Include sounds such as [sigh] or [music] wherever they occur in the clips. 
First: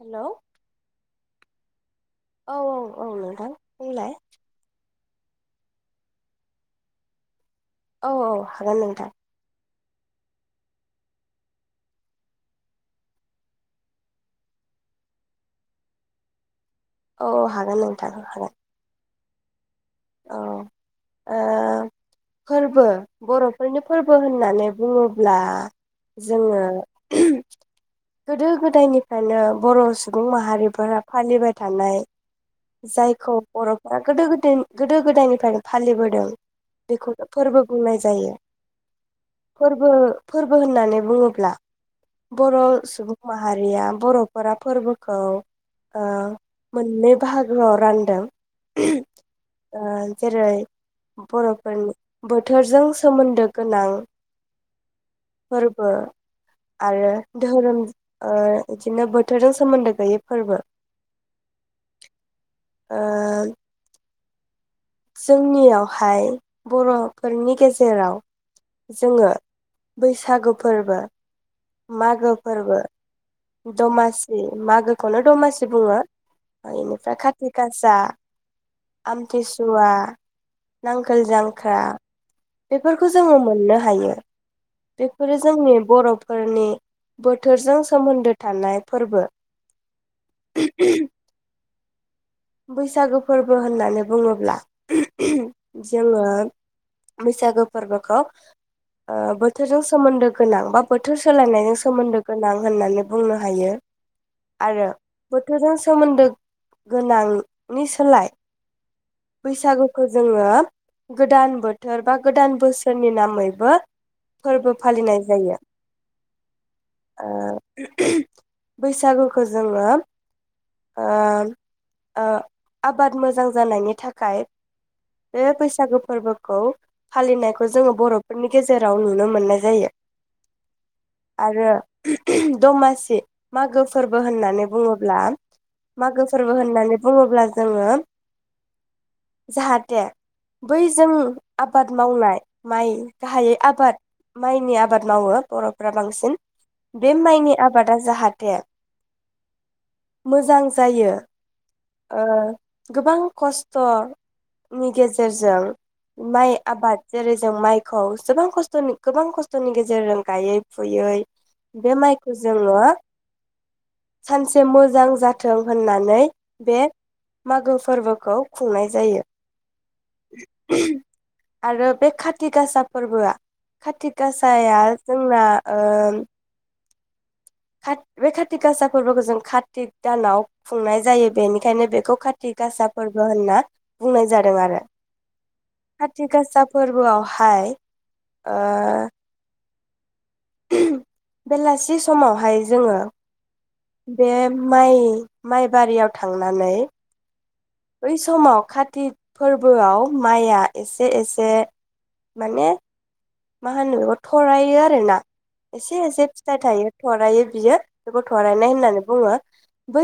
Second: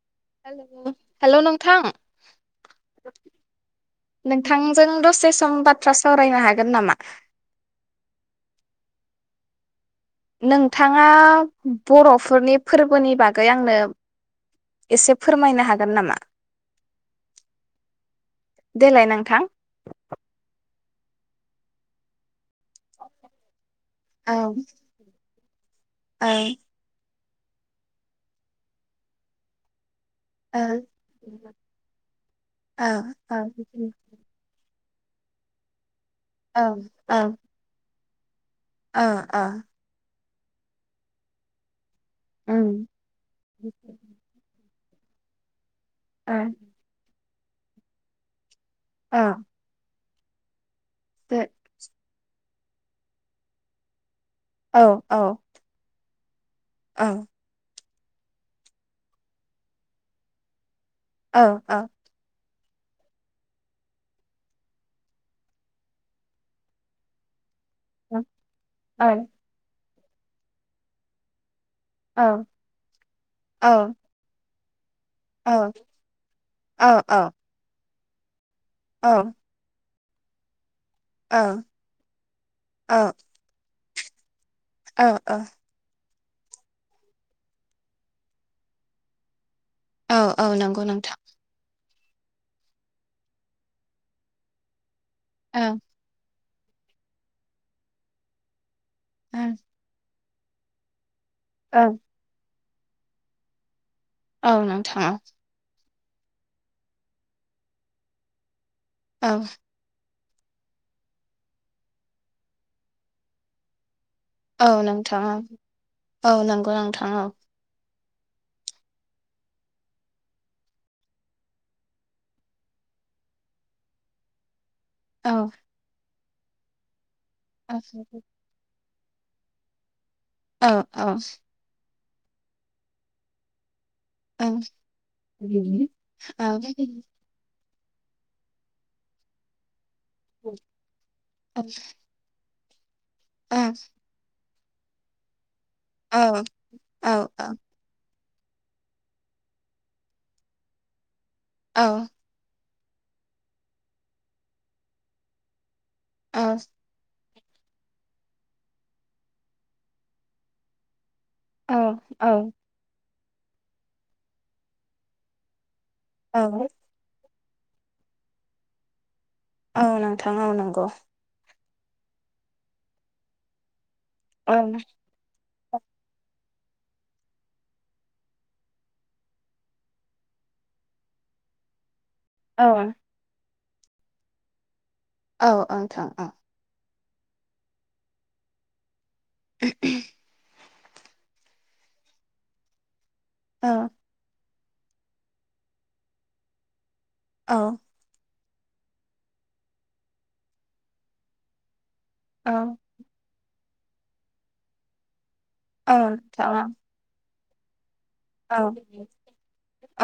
Hello hello hello नोंथां औ औ औ नोंथां बुंलाय नोंथांजों द से सम बाथ्रा सावरायनो हागोन नामा औ औ हागोन नोंथां नोंथाङा बर'फोरनि फोरबोनि बागै आंनो एसे फोरमायनो हागोन नामा औ हागोन नोंथां हागोन थां औ आ फोरबो बर'फोरनि फोरबो औ होननानै बुङोब्ला औ जोङो गोदो गोदायनिफ्रायनो बर' सुबुं औ माहारिफोरा फालिबाय थानाय औ जायखौ बर'फोरा गोदो गोदाय गोदो गोदायनिफ्रायनो फालिबो दों औ बेखौनो फोरबो बुंनाय जायो ओ ओ फोरबो फोरबो होननानै बुङोब्ला बर' उम सुबुं माहारिया बर'फोरा फोरबोखौ ओ ओ मोननै बाहागोआव रानदों ओ ओ जेरै बर'फोरनि बो थोरजों सोमोन्दो गोनां औ फोरबो आरो धोहोरोम ओ बिदिनो बोथोरजों सोमोन्दो गैयै फोरबो औ औ ओ जोंनियावहाय बर'फोरनि गेजे राव औ जोङो बैसागु फोरबो मागो फोरबो औ दमासि मागो खौनो औ दमासि बुङो इनिफ्राय खाति गासा आमथिसुवा नांगोल जांख्रा बेफोरखौ जोङो मोननो हायो औ बेफोरो जोंनि बर' फोरनि बोथोरजों सोमोन्दो थानाय फोरबो औ औ नंगौ नोंथां बैसागो फोरबो होननानै बुङोब्ला औ [unintelligible] जोङो बैसागो फोरबोखौ ओ ओं बोथोरजों सोमोनदो गोनां बा बो थोर सोलायनायजों ओं सोमोन्दो गोनां होननानै बुंनो हायो औ आरो नोंथां बोथोरजों सोमोन्दो गोन नांनि सोलाय औ बैसागुखौ जोङो गोदान बोथोर बा गोदान बोसोरनि नामैबो औ फोरबो नोंथां फालिनाय औ जायो औ नोंगौ थां ओ औ [unintelligible] बैसागुखौ जोङो ओ ओ जोङो आबाद मोजां जानायनि थाखाय बे औ बैसागु फोरबो खौ फालिनायखौ औ जोङो बर'फोरनि गेजेर राव नुनो मोननाय जायो औ औ [unintelligible] दमासि मागो फोरबो ओं होननानै बुङोब्ला मागो औ फोरबो होननानै बुङोब्ला जोङो जाहाथे बैजों आबाद मावनाय माइ गाहायै आबाद माइनि आबाद मावो बर'फोरा औ बांसिन बे माइनि आबादा जाहाथे मोजां जायो ओ गोबां खस्थ'नि गेजेरजों माइ आबाद जेरै जों माइखौ जोबां गोबां खस्थ' गोबां खस्थ'नि गेजेरजों गायै फुयै बे औ माइखौ जोंङो सानसे मोजां जाथों होननानै औ बे मागो फोरबोखौ खुंनाय जायो औ नोंथां औ नंगौ आरो बे खाथि गासा फोरबोआ काति ओं गासाया जोंना ओ कात बे काति गासा फोरबोखौ जों कार्तिक दानाव खुंनाय जायो बेनिखायनो बेखौ खाथि औ गासा फोरबो होनना बुंनाय जादों आरो औ ओंथां औ फोरबोवावहाय ओ [unintelligible] बेलासि समावहाय जोङो औ बे माइ माइबारियाव थांनानै औ बै समाव काति फोरबोआव माइया एसे एसे माने औ मा होनो बेखौ थरायो आरोना औ एसे एसे नोंथां फिथाइ थायो थरायो बियो गथ'आ औ रायनाय होननानै बुङो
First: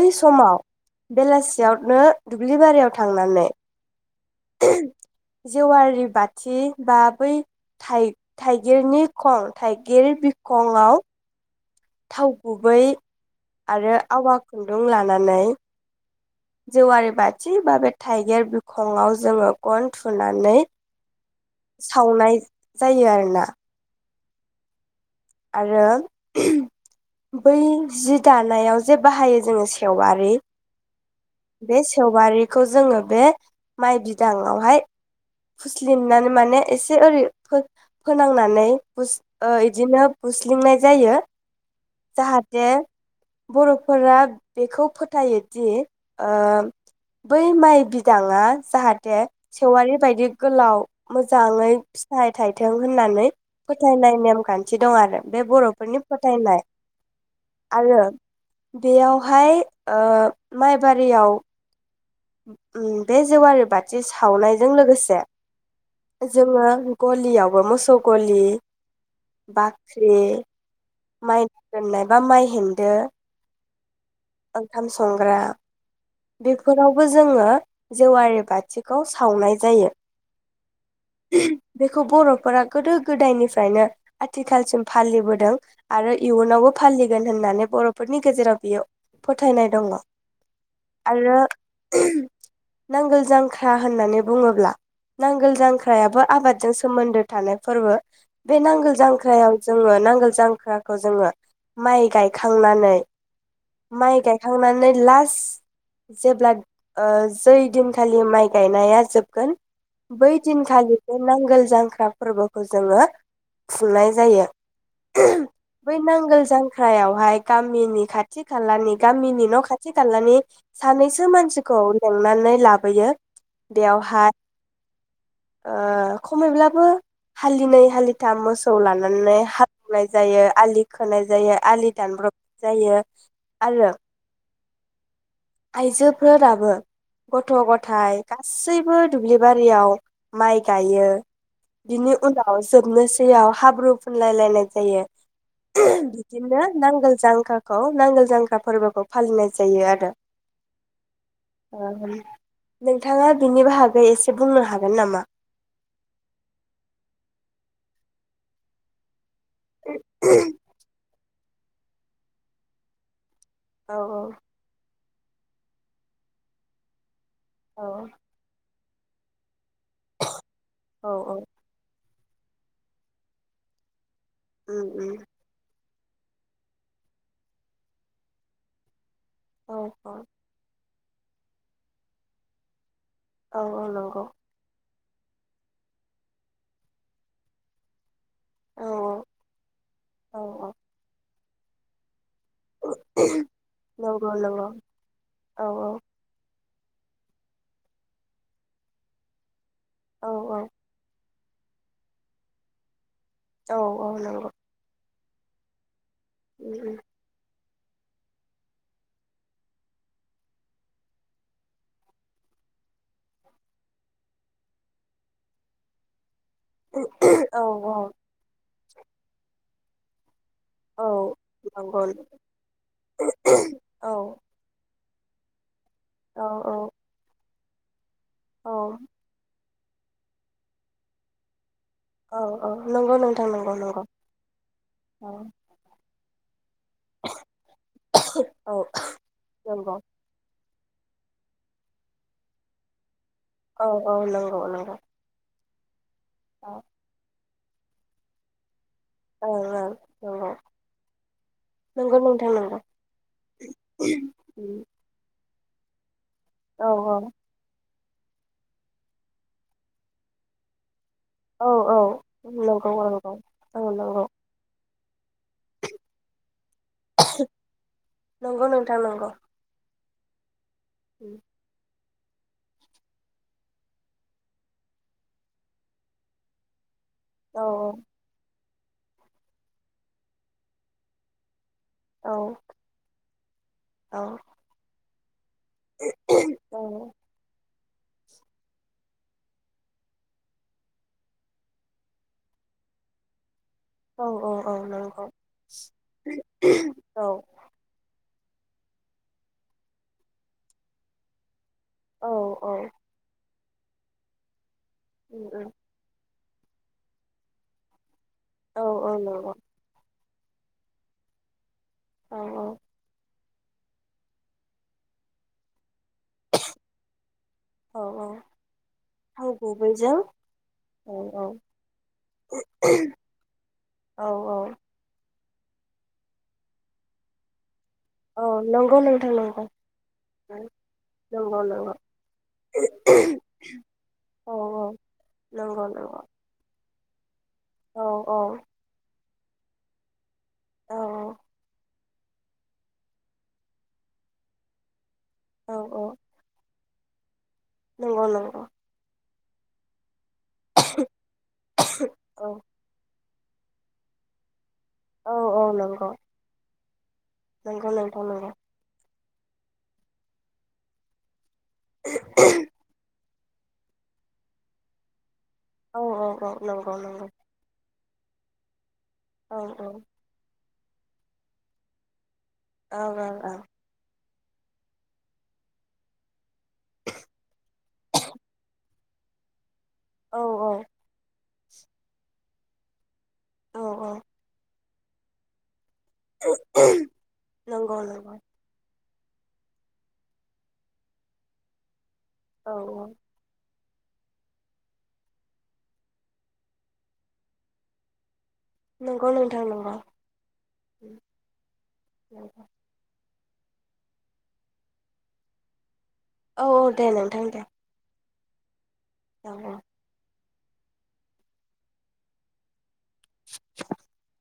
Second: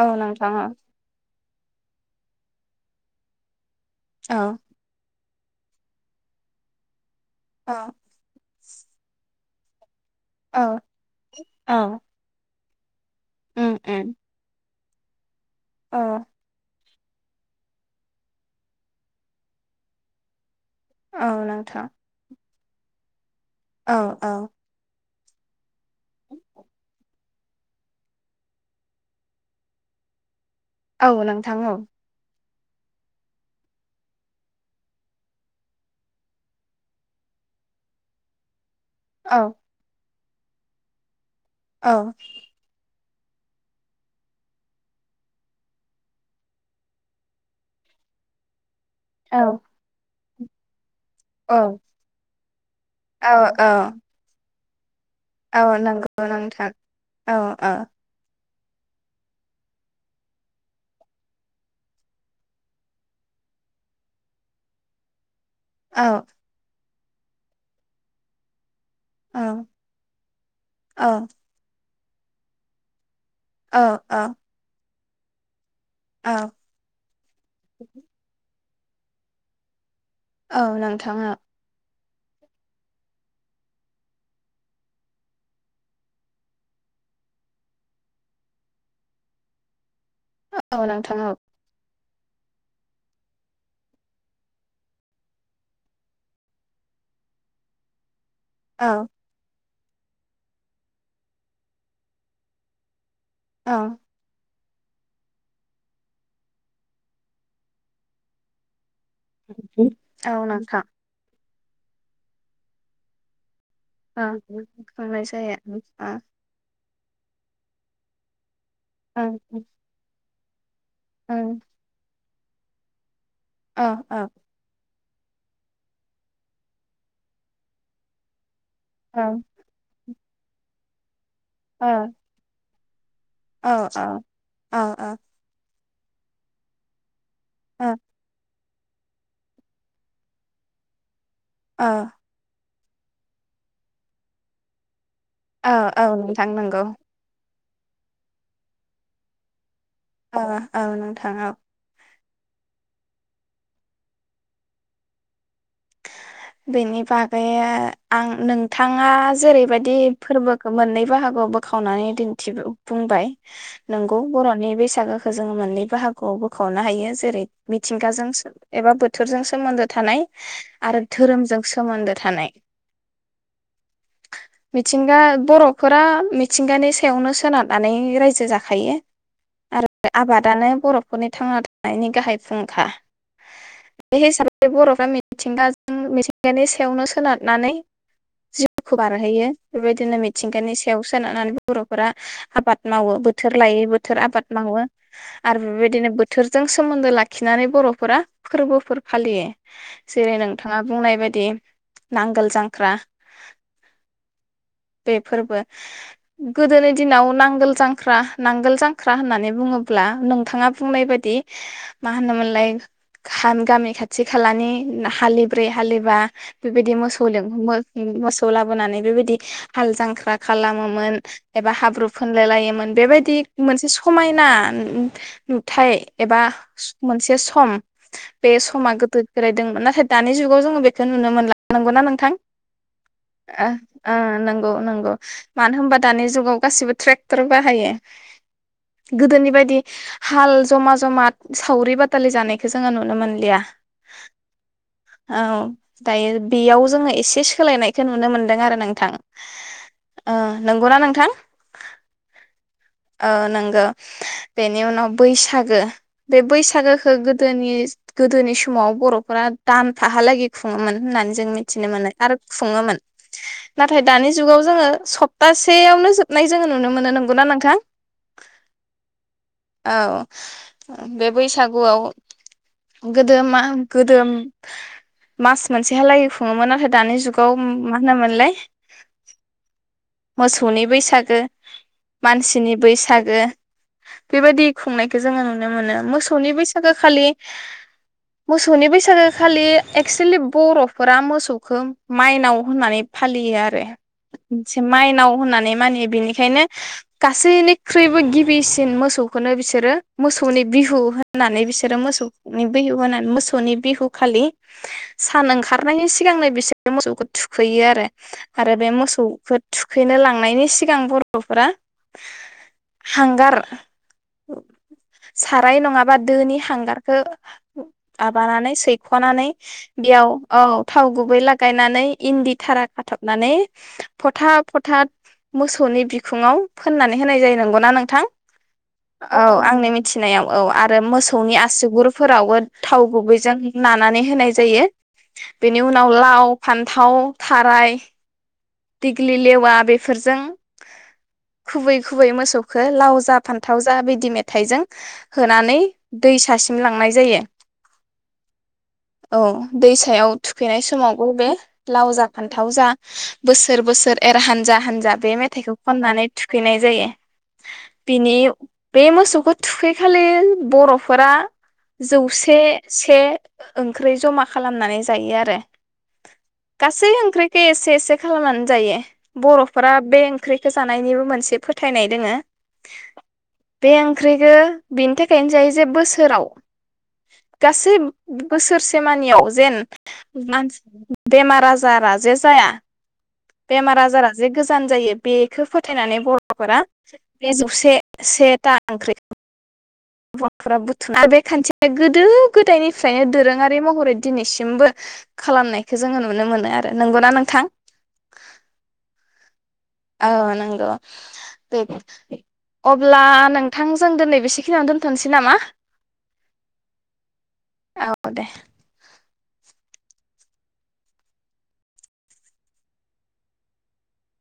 औ नोंथां समाव बेलासि सियावनो दुब्लि बारियाव थांनानै औ जेवारि बाथि बा बै औ थाइ थाइगिरनि खं थाइ गिर औ बिखंआव औ गुबै उम आरो आवा खुन दुं लानानै अ जेवारि बाथि बा बे थाइगिर बिखङाव जोङो गन थुनानै औ नोंथां सावनाय जायो आरो ना औ औ आरो बै जि दानायाव जे बाहायो जोङो सेवारि औ नोंथां औ खौ जोङो बे माइ बिदाङावहाय फुस्लिनानै माने एसे ओरै फोनांनानै हुस औ इदिनो हुस्लिंनाय जायो औ जाहाथे बर'फोरा बेखौ फोथायोदि ओ बै माइ बिदाङा जाहाथे थे औ सेवारि बाय गोलाव औ मोजाङै फिथाइ थाइथों होननानै औ औ फोथायनाय नेमखान्थि बिदि दं आरो। बे औ बर'फोरनि नंगौ फोथायनाय नोंथां औ आरो बेयावहाय ओ माइ बारियाव ओम बे जेवारि बाथि सावनायजों लोगोसे औ जोङो गलियावबो मोसौ गलि औ बाख्रि औ माइ बा माइहेनदो औ। ओंखाम संग्रा औ बेफोरावबो जोङो जेवारि बाथि। खौ सावनाय जायो। औ नोंथाङा बेखौ बर'फोरा गोदो गोदायनिफ्रायनो आथिखालसिम फालिबोदों आरो इयुनावबो फालिगोन होननानै बर'फोरनि गेजेराव बियो फोथायनाय दङ। औ नोंथां औ। आरो नांगोल जांख्रा होननानै बुङोब्ला नांगोल जांख्रायाबो आबादजों सोमोन्दो थानाय फोरबो बे नांगोल औ जांख्रायाव जोङो नांगोल जांख्राखौ जोङो माइ गायखांनानै। औ माइ गाय खांनानै लास जेब्ला ओ जै दिनखालि माइ गायनाया जोबगोन बै औ नोंथां दिनखालि नांगोल जांख्रा फोरबोखौ जोङो। खुंनाय औ जायो संनाय जायो बै ओ नांगोल जां ख्रायावहाय गामिनि खाथि खाथि खालानि ओ गामिनि न' खाथि खालानि सानैसो ओ मानसिखौ नानै लाबोयो औ औ बेवहाय ओ खमैब्लाबो हालिनै हालिथाम मोसौ खौ औ लानानै हालौनाय जायो आलि खोनाय जायो औ आलि दानब्रब जायो औ आरो औ ओ ओ आइजोफोराबो गथ' गथाय गासै सैबो दुब्लि बारियाव माइ गायो औ बिनि उनाव जोबनोसैयाव हाब्रु फुनलाय लायनाय जायो औ औ नोंथां बिदिनो नंगौ नांगोल जांख्रा खौ नांगोल जांग्रा फोरबोखौ फालिनाय जायो आरो औ औ नोंथां औ नोंथाङा बिनि बाहागै एसे बुंनो हागोन नामा? बेनि बागै आं नोंथाङा जेरैबायदि फोरबोखौ मोननै बाहाग खौ बोखावनानै दिन्थि बुंबाय औ नोंगौ बर'नि बैसागो जोङो मोननै बाहागोआव बोखावनो हायो जेरै औ मिथिंगाजोंसो एबा बोथोरजों सोमोन्दो थानाय औ औ धोरोमजों सोमोन्दो थानाय उम उम मिथिंगा बर' फोरा मिथिंगानि सायावनो सोनारनानै रायजो जाखायो औ आरो औ आबादानो बरफ न'खरनि थांना थानायनि गाहाय फुंखा औ औ बे नंगौ हिसाबै बरफ बा मिथिंगाजो मिथिंगानि सायावनो सोनारनानै औ जिउखौ बारहोयो बेबायदिनो औ औ मिथिंगानि सायाव सोनारनानै बर'फोरा आबाद मावो बोथोर लायै बोथोर नंगौ आबाद नंगौ मावो आरो औ बेबायदिनो बोथोर जों सोमोन्दो लाखिनानै बर'फोरा फोरबोफोर फालियो औ जेरै औ नोंग नाय बायदि नांगोल जांख्रा औ औ नंगौ बे फोरबो गोदोनि दिनाव नांगोल जांख्रा नांगोल जांख्रा होननानै बुङोब्ला नोंथाङा बुंनाय बायदि मा होनोमोनलाय गामि खाथि खालानि हालि ब्रै हालिबा बेबायदि औ औ मोसौदोंबो औ मोसौ लाबोनानै बेबायदि हाल जांख्रा खालामोमोन एबा नंगौ हाब्रु फुनलाय लायोमोन बेबायदि मोनसे औ समायना [unintelligible] थाय एबा औ मोनसे सम बे औ समा गोदो बोरायदोंमोन नाथ दानि जुगाव जोङो बेखौ नुनो मोनला । नंगौ ना नोंथां औ औ नंगौ नोंथां नंगौ नंगौ ओ नंगौ नंगौ औ मानो होनबा दानि जुगाव गासिबो ट्रेक्टर बाहायो औ गोदोनि बायदि नंगौ हाल जमा जमा सावरि बालि जानायखौ जोङो नुनो मोन औ औ नंगौ नंगौ औ दायो औ बेयाव जोङो एसे सोलायनायखो नुनो मोनदों आरो नों थां औ ओ नोंगौना नोंथां नंगौ नंगौ नोंथां नंगौ ओ नोंगो बेनि उनाव बैसाग गो बे औ बैसागोखो गोदोनि गोदोनि समाव बर'फोरा दानफा हालागै खुङोमोन । होननानै जों औ मोनथिनो औ मोनो आरो नंगौ खुङोमोन नंगौ औ नाथाय नंगौ दानि जुगाव जोङो सब तासेयावनो जोबनाय जोङो नुनो मोनो नंगौना नोंथां? नंगौ नोंथां नंगौ औ ओ बे बैसागुआव गोदोमा गोदोम मास मोनसेहा लागै खुङोमोन फा दानि जुगाव औ मा होनोमोनलाय? मोसौनि बैसागो औ मानसिनि बैसागो औ बेबायदि खुंनाय खो जोङो। नुनो मोनो मोसौनि औ बैसागो खालि मोसौनि बैसागो खालि एक्सुलि बर'फोरा मोसौखौ माइनाव होननानै फालियो आ रो औ औ औ मोनसे नंगौ माइनाव होननानै मानियो बिनिखायनो औ गासैनिख्रुइबो गि बिसिन मोसौखौनो बिसोरो मोसौनि बिहु होननानै बिस रो औ मोसौनि औ [unintelligible] मोसौ सौनि बिहु खालि सान नंगौ ओंखारनायनि सिगांनो बेसेरो मोसौखौ थुखैयो आरो आरो बे औ मोसौखो थुखैनो लां थांनायनि सिगां बर'फोरा औ हांगार साराय नङा बा दोनि हांगारखौ औ औ माबानानै सै नानै थाव गुबैजों बेयाव औ थाव गुबै लागायनानै इन्दि थारा खाथबनानै औ फथा औ फथा मोसौनि बिखुङाव फोननानै होनाय जायो नंगौना नों थां औ नंगौ नोंथां औ नंगौ आंनि मिथिनायाव औ आरो मोसौनि नंगौ नंगौ आसुगुरफोरावबो थाव गुबैजों नानै होनाय औ जायो औ बेनि नंगौ उनाव नंगौ लाव फान्थाव फान्थाव थाराय औ दिग ग्लि लेवा बेफोरजों औ खुबै खुबै मोसौखो लाव जा फान्थाव जा बिदि मेथाइजों औ होनानै औ दै सासिम लांनाय जायो। नंगौ नंगौ। औ दैसायाव थुखैनाय समावबो बे लाव जा, औ फान्थाव जा बोसोर बोसोर एर हान्जा हान्जा औ बे औ मेथाइखौ नंगौ खननानै थुखैनाय जायो। नंगौ नोंथां बिनि नंगौ बेे मोसौ खौ थुखैखालि बर'फोरा जौसे से ओंख्रै जमा खालामनानै जायो आरो। औ औ औ नंगौ गासै नंगौ ओंख्रैखो एसे एसे खालामनानै जायो। औ औ बर'फोरा बे ओंख्रै खो जानायनिबो मोनसे फोथायनाय दोङो। औ औ औ ख्रिखो बेनि थाखायनो जायो जे बोसोराव गासिब बोसोरसे मानियाव जेन औ मानस [inaudible] बेमार बाजारा जे जाया औ बेमार औ आजारा जे गोज जान जायो बेखो फो थायनानै बर'फोरा बे जौसे नंगौ नंगौ सेथा ओंख्रि बर'फोरा [inaudible] गोद दो औ औ गोदायनिफ्रायनो दोरोङा रै महरै दिनैसिमबो खालामनायखो जोङो नुनो मोनो आरो नंगौना नोंथां? नंगौ नं औ नोंगौ बे‌ अब्ला नोंथां जों दोनै बेसेखिनियावनो दोन्थ'नोसै नामा औ औ दे नोंथां दे। औ दे औ [inaudible]